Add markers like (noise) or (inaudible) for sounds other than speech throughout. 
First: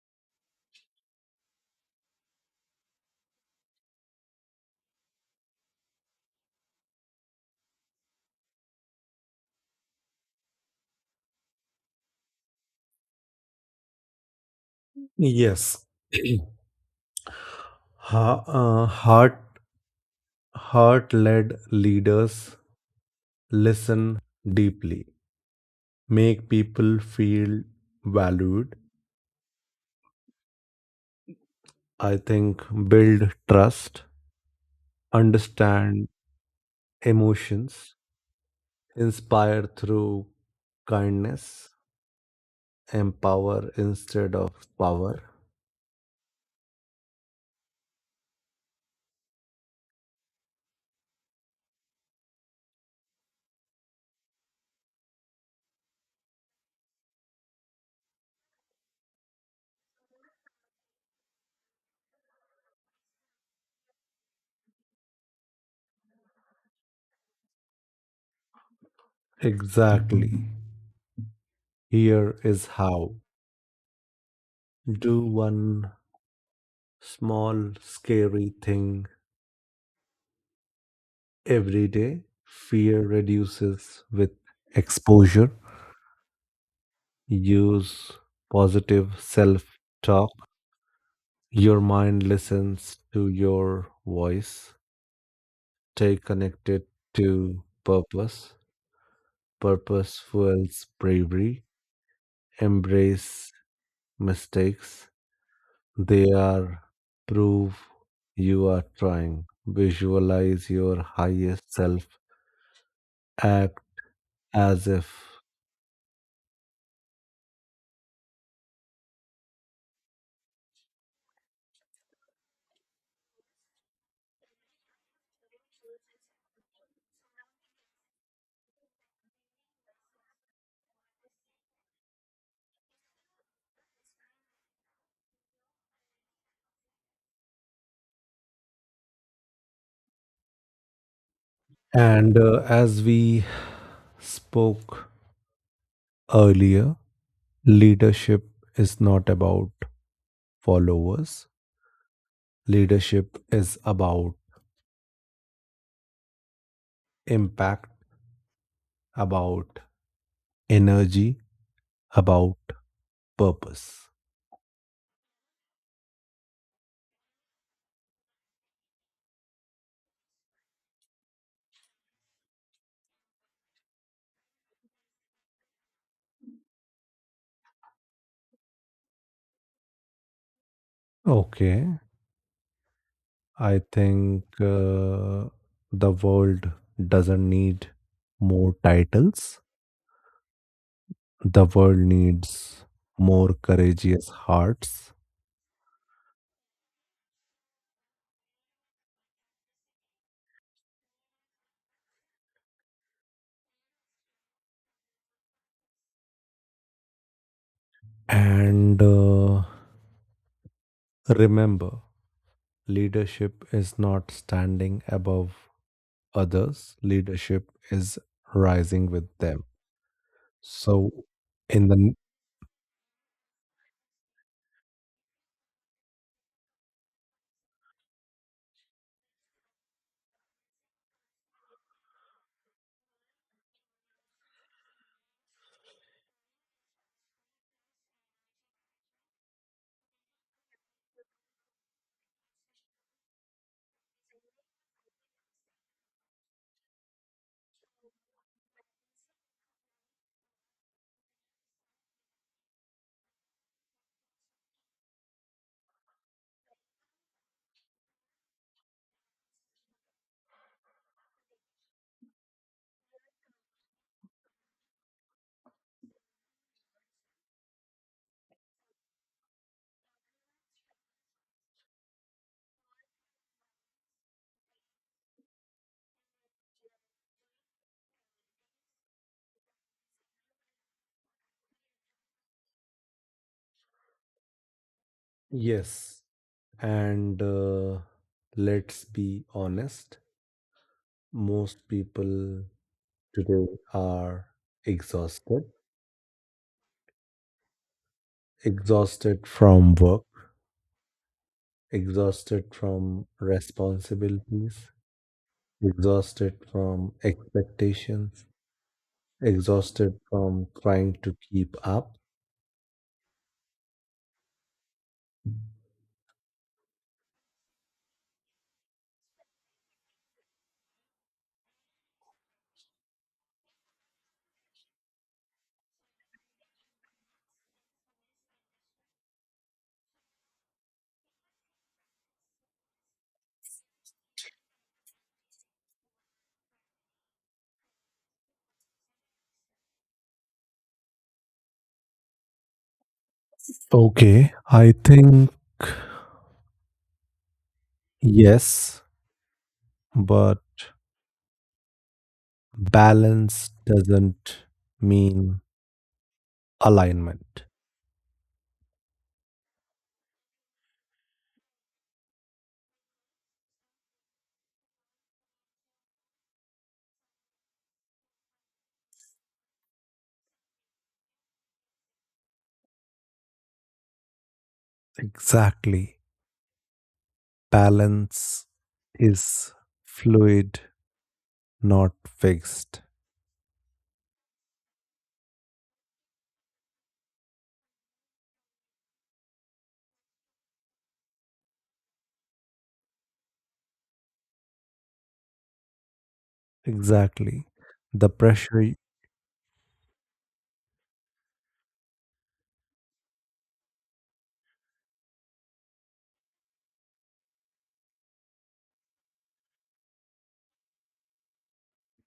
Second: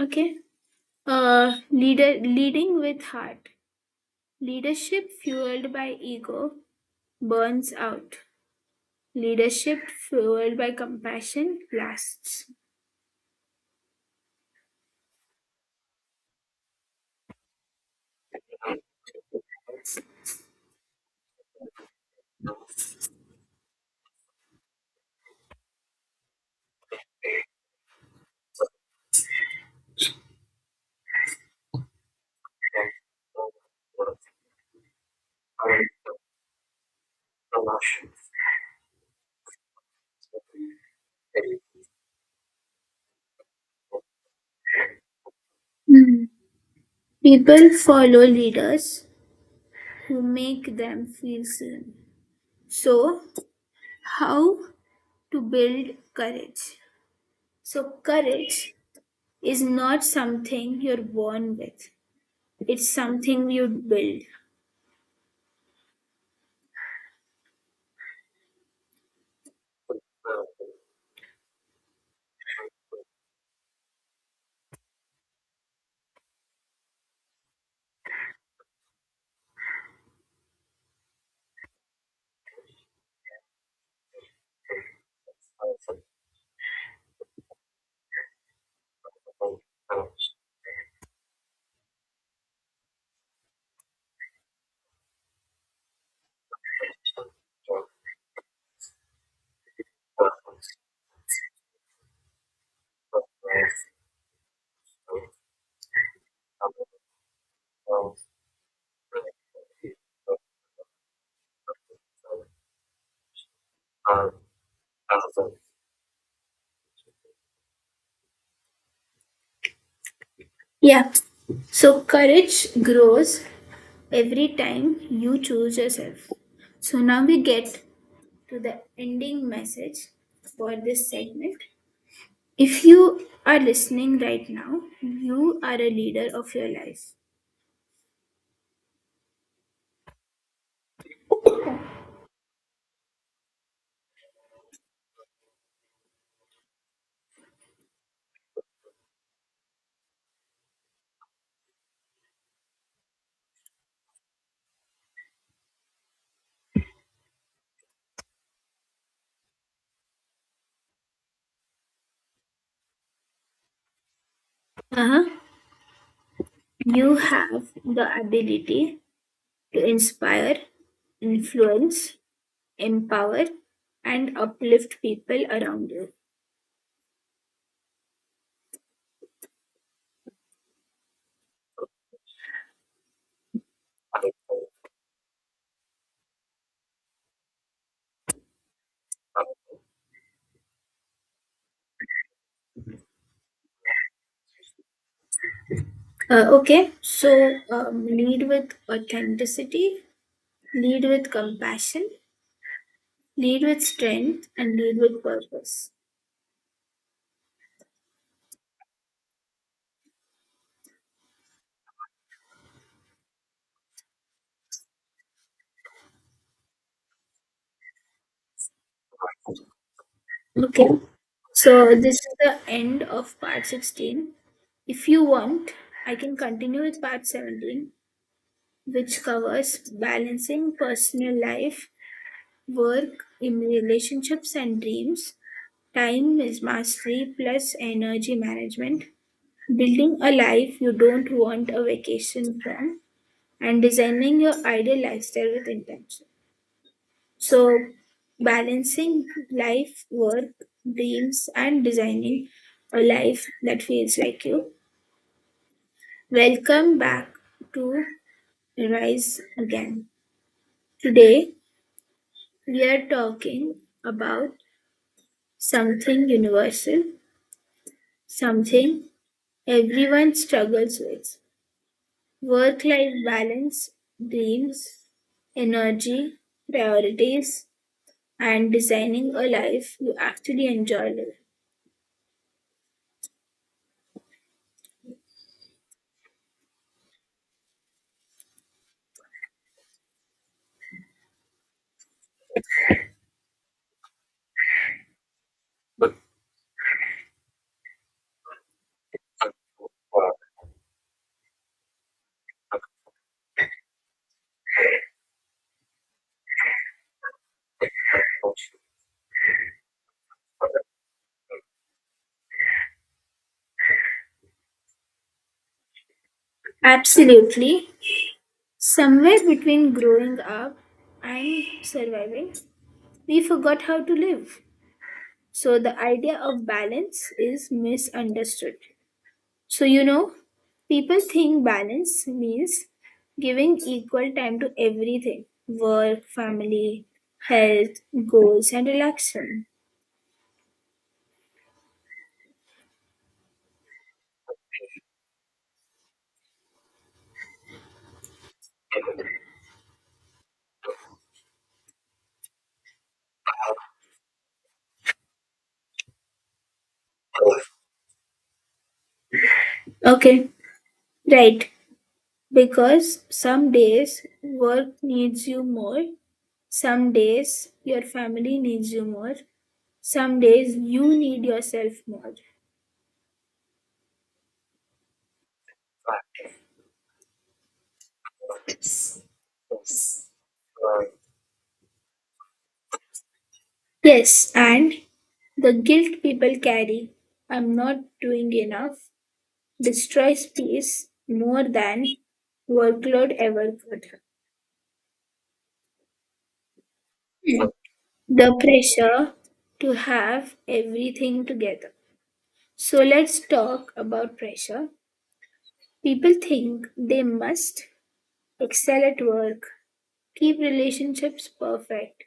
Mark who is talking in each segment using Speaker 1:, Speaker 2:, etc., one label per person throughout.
Speaker 1: Okay. Leader Leading with heart. Leadership fueled by ego burns out. Leadership fueled by compassion lasts.
Speaker 2: Yes. (clears throat) Heart heart led leaders listen deeply, make people feel valued, I think, build trust, understand emotions, inspire through kindness, empower instead of power.
Speaker 1: Hmm. People follow leaders who make them feel seen. So, how to build courage? So, courage is not something you're born with. It's something you build.
Speaker 2: Exactly. Here is how. Do one small scary thing every day. Fear reduces with exposure. Use positive self talk. Your mind listens to your voice. Stay connected to purpose. Purpose fuels bravery. Embrace mistakes. They are proof you are trying. Visualize your highest self. Act as if.
Speaker 1: Yeah. So courage grows every time you choose yourself. So now we get to the ending message for this segment. If you are listening right now, you are a leader of your life.
Speaker 2: And As we spoke earlier, leadership is not about followers, leadership is about impact, about energy, about purpose.
Speaker 1: Uh-huh. You have the ability to inspire, influence, empower, and uplift people around you.
Speaker 2: Okay, I think the world doesn't need more titles, the world needs more courageous hearts.
Speaker 1: Okay, so lead with authenticity. Lead with compassion, lead with strength, and lead with purpose.
Speaker 2: And Remember, leadership is not standing above others, leadership is rising with them.
Speaker 1: Okay.
Speaker 2: So, in the
Speaker 1: So
Speaker 2: n-
Speaker 1: this is the end of part 16. If you want, I can continue with part 17, which covers balancing personal life, work, in relationships and dreams, time is mastery plus energy management, building a life you don't want a vacation from, and designing your ideal lifestyle with intention. So, balancing life, work, dreams, and designing a life that feels like you. Welcome back to Rise Again. Today, we are talking about something universal, something everyone struggles with: work life balance, dreams, energy, priorities, and designing a life you actually enjoy living.
Speaker 2: yes, and let's be honest, most people today are exhausted, exhausted from work, exhausted from responsibilities, exhausted from expectations, exhausted from trying to keep up.
Speaker 1: Absolutely. Somewhere between growing up and surviving, we forgot how to live. So the idea of balance is misunderstood. So, you know, people think balance means giving equal time to everything: work, family, health, goals, and relaxation.
Speaker 2: Okay, I think, yes, but balance doesn't mean alignment.
Speaker 1: Okay, right. Because some days work needs you more, some days your family needs you more, some days you need yourself more.
Speaker 2: Exactly. Balance is fluid, not fixed.
Speaker 1: Yes, and the guilt people carry, I'm not doing enough, destroys peace more than workload ever could.
Speaker 2: Exactly. The
Speaker 1: The
Speaker 2: pressure, y-
Speaker 1: pressure to have everything together. So let's talk about pressure. People think they must excel at work, keep relationships perfect,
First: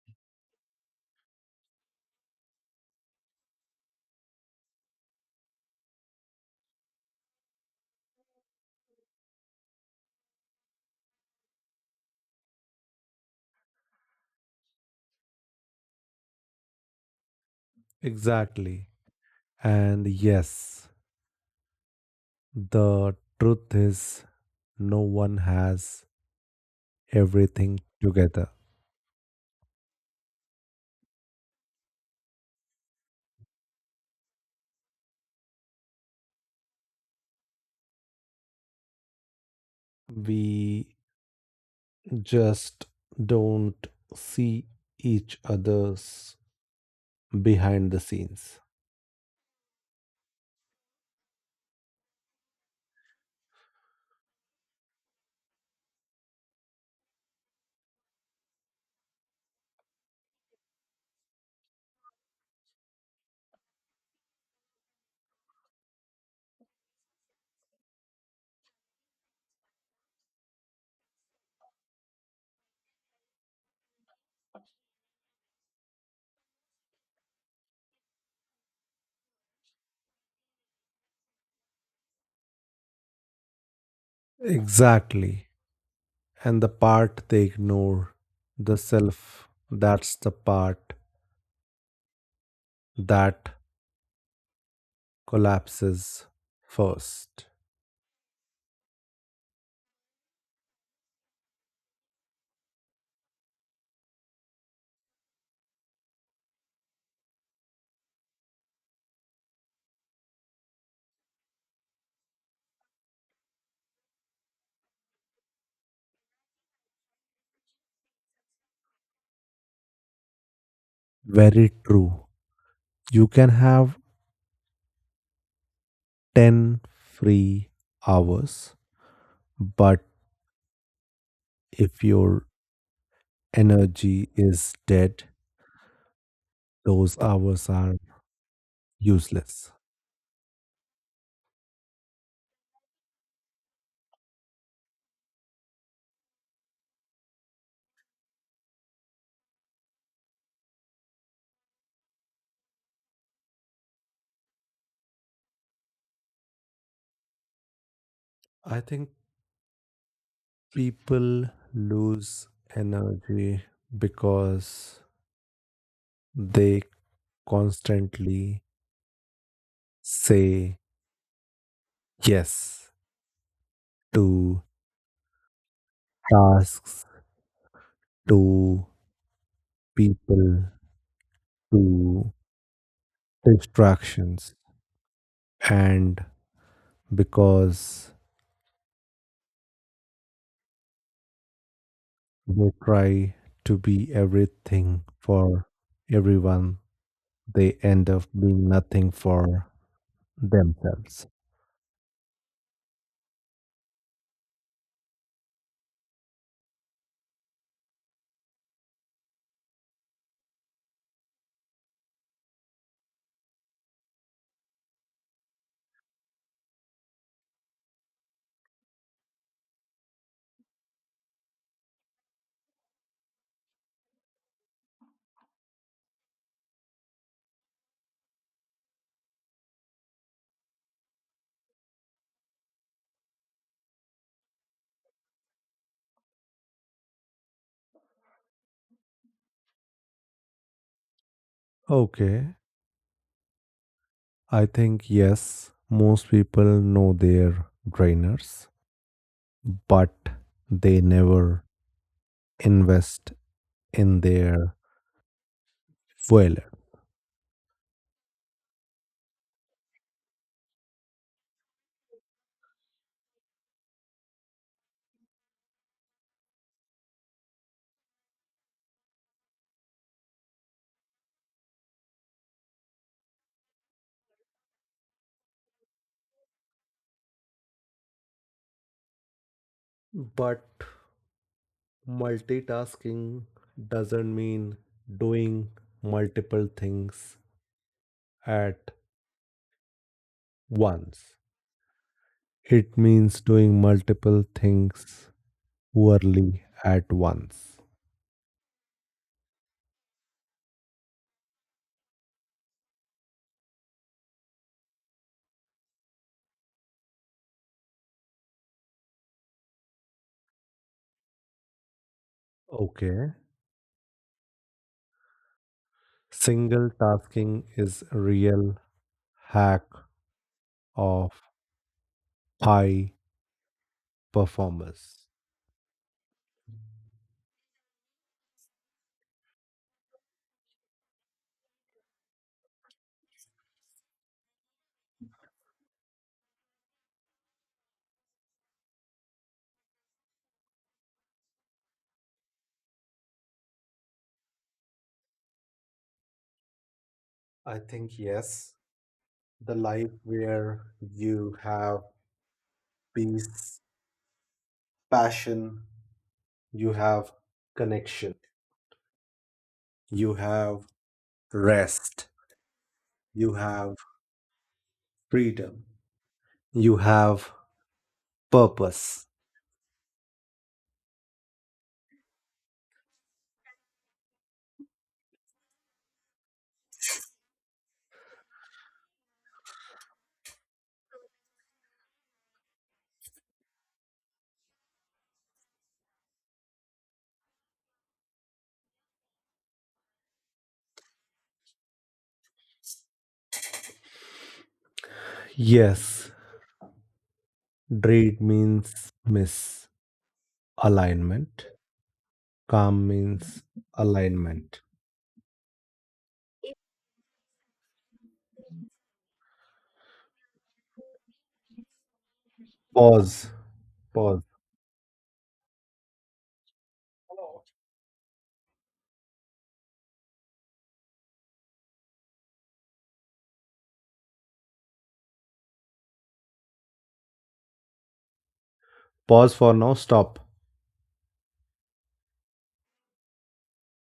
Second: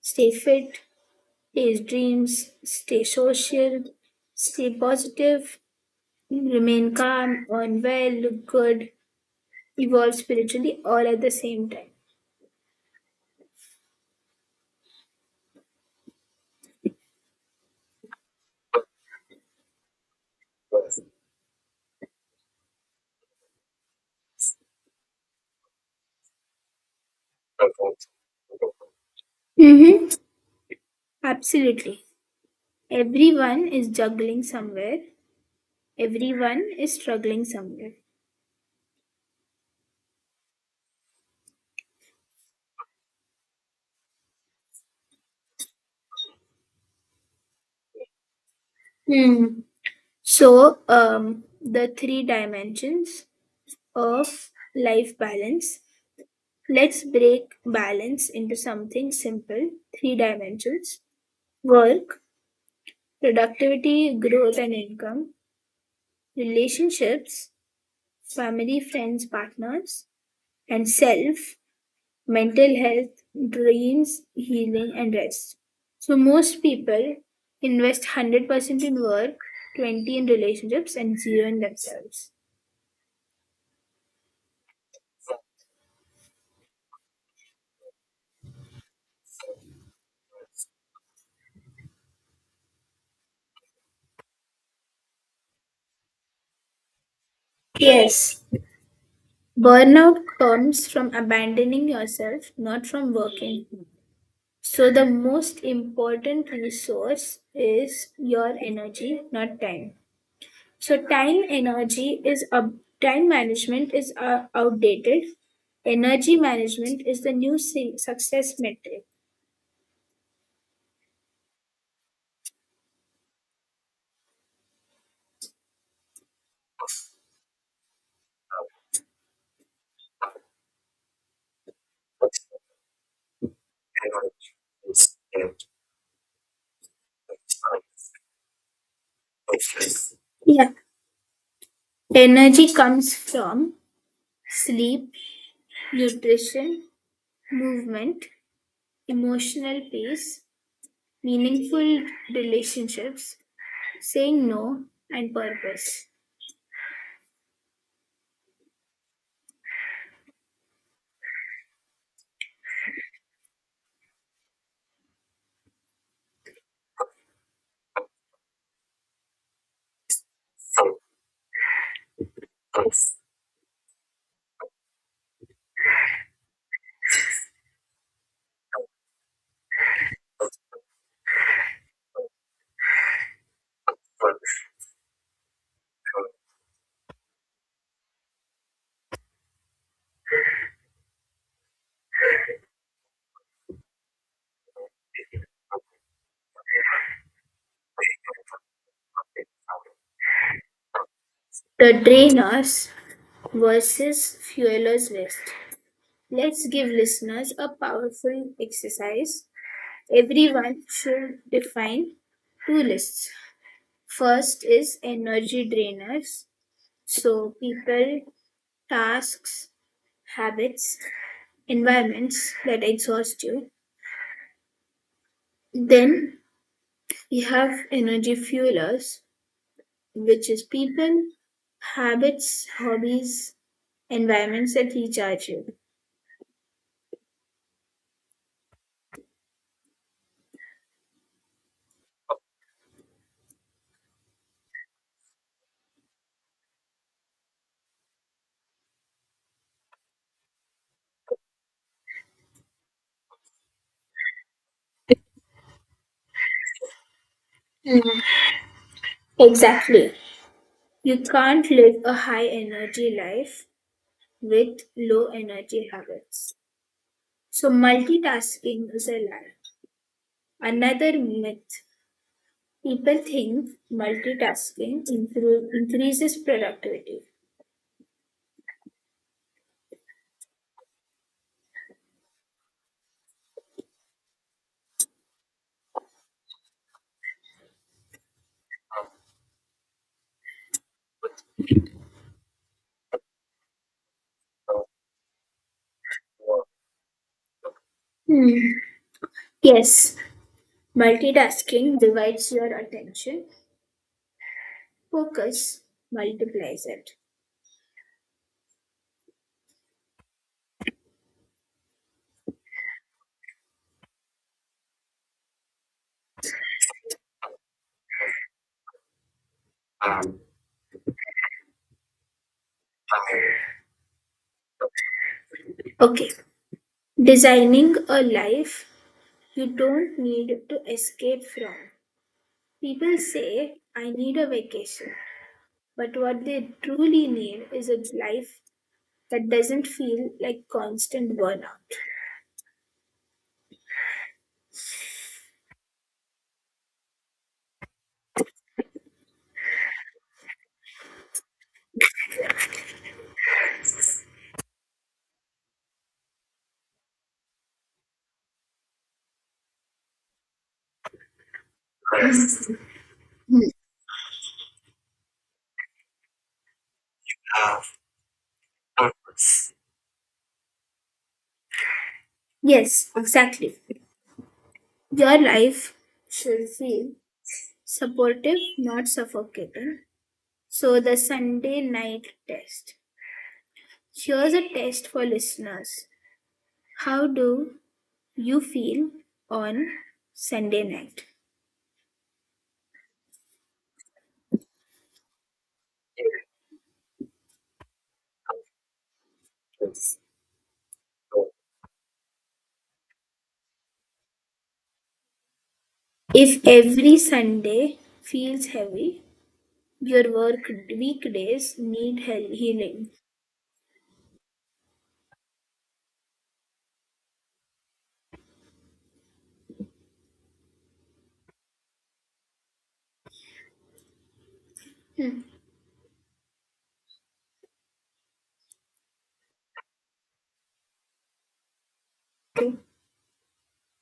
Speaker 1: stay fit, chase dreams, stay social, stay positive, remain calm, earn well, look good, evolve spiritually all at the same time.
Speaker 2: exactly. And yes, the truth is no one has everything together.
Speaker 1: Mm-hmm. Absolutely. Everyone is juggling somewhere, everyone is struggling somewhere.
Speaker 2: We just don't see each other's behind the scenes.
Speaker 1: Hmm. So, the three dimensions of life balance. Let's break balance into something simple: three dimensions. Work, productivity, growth and income; relationships, family, friends, partners; and self, mental health, dreams, healing, and rest. So, most people invest 100% in work, 20 in relationships, and zero in themselves.
Speaker 2: Exactly. And the part they ignore, the self, that's the part that collapses first.
Speaker 1: Yes, burnout comes from abandoning yourself, not from working. So, the most important resource is your energy, not time. So time energy is up, time management is outdated. Energy management is the new success metric.
Speaker 2: Very true. You can have 10 free hours, but if your energy is dead, those hours are useless.
Speaker 1: Yeah. Energy comes from sleep, nutrition, movement, emotional peace, meaningful relationships, saying no, and purpose.
Speaker 2: I think people lose energy because they constantly say yes to tasks, to people, to distractions, and because they try to be everything for everyone, they end up being nothing for themselves.
Speaker 1: The drainers versus fuelers waste. Let's give listeners a powerful exercise. Everyone should define two lists. First is energy drainers, so people, tasks, habits, environments that exhaust you. Then we have energy fuelers, which is people, habits, hobbies, environments that recharge you.
Speaker 2: Okay, I think, yes, most people know their drainers, but they never invest in their fueler.
Speaker 1: Exactly. You can't live a high energy life with low energy habits. So, multitasking is a lie. Another myth, people think multitasking increases productivity.
Speaker 2: But multitasking doesn't mean doing multiple things at once. It means doing multiple things poorly at once.
Speaker 1: Hmm. Yes, multitasking divides your attention, focus multiplies it.
Speaker 2: Okay. Single tasking is a real hack of high performers.
Speaker 1: Okay, designing a life you don't need to escape from. People say, I need a vacation. But what they truly need is a life that doesn't feel like constant burnout.
Speaker 2: I think, yes, the life where you have peace, passion, you have connection, you have rest, you have freedom, you have purpose.
Speaker 1: Yes, exactly. Your life should feel supportive, not suffocating. So, the Sunday night test. Here's a test for listeners. How do you feel on Sunday night?
Speaker 2: Yes, dread means misalignment, calm means alignment.
Speaker 1: If every Sunday feels heavy, your work weekdays need healing.
Speaker 2: Pause, pause,
Speaker 1: Hmm.
Speaker 2: pause for now, stop.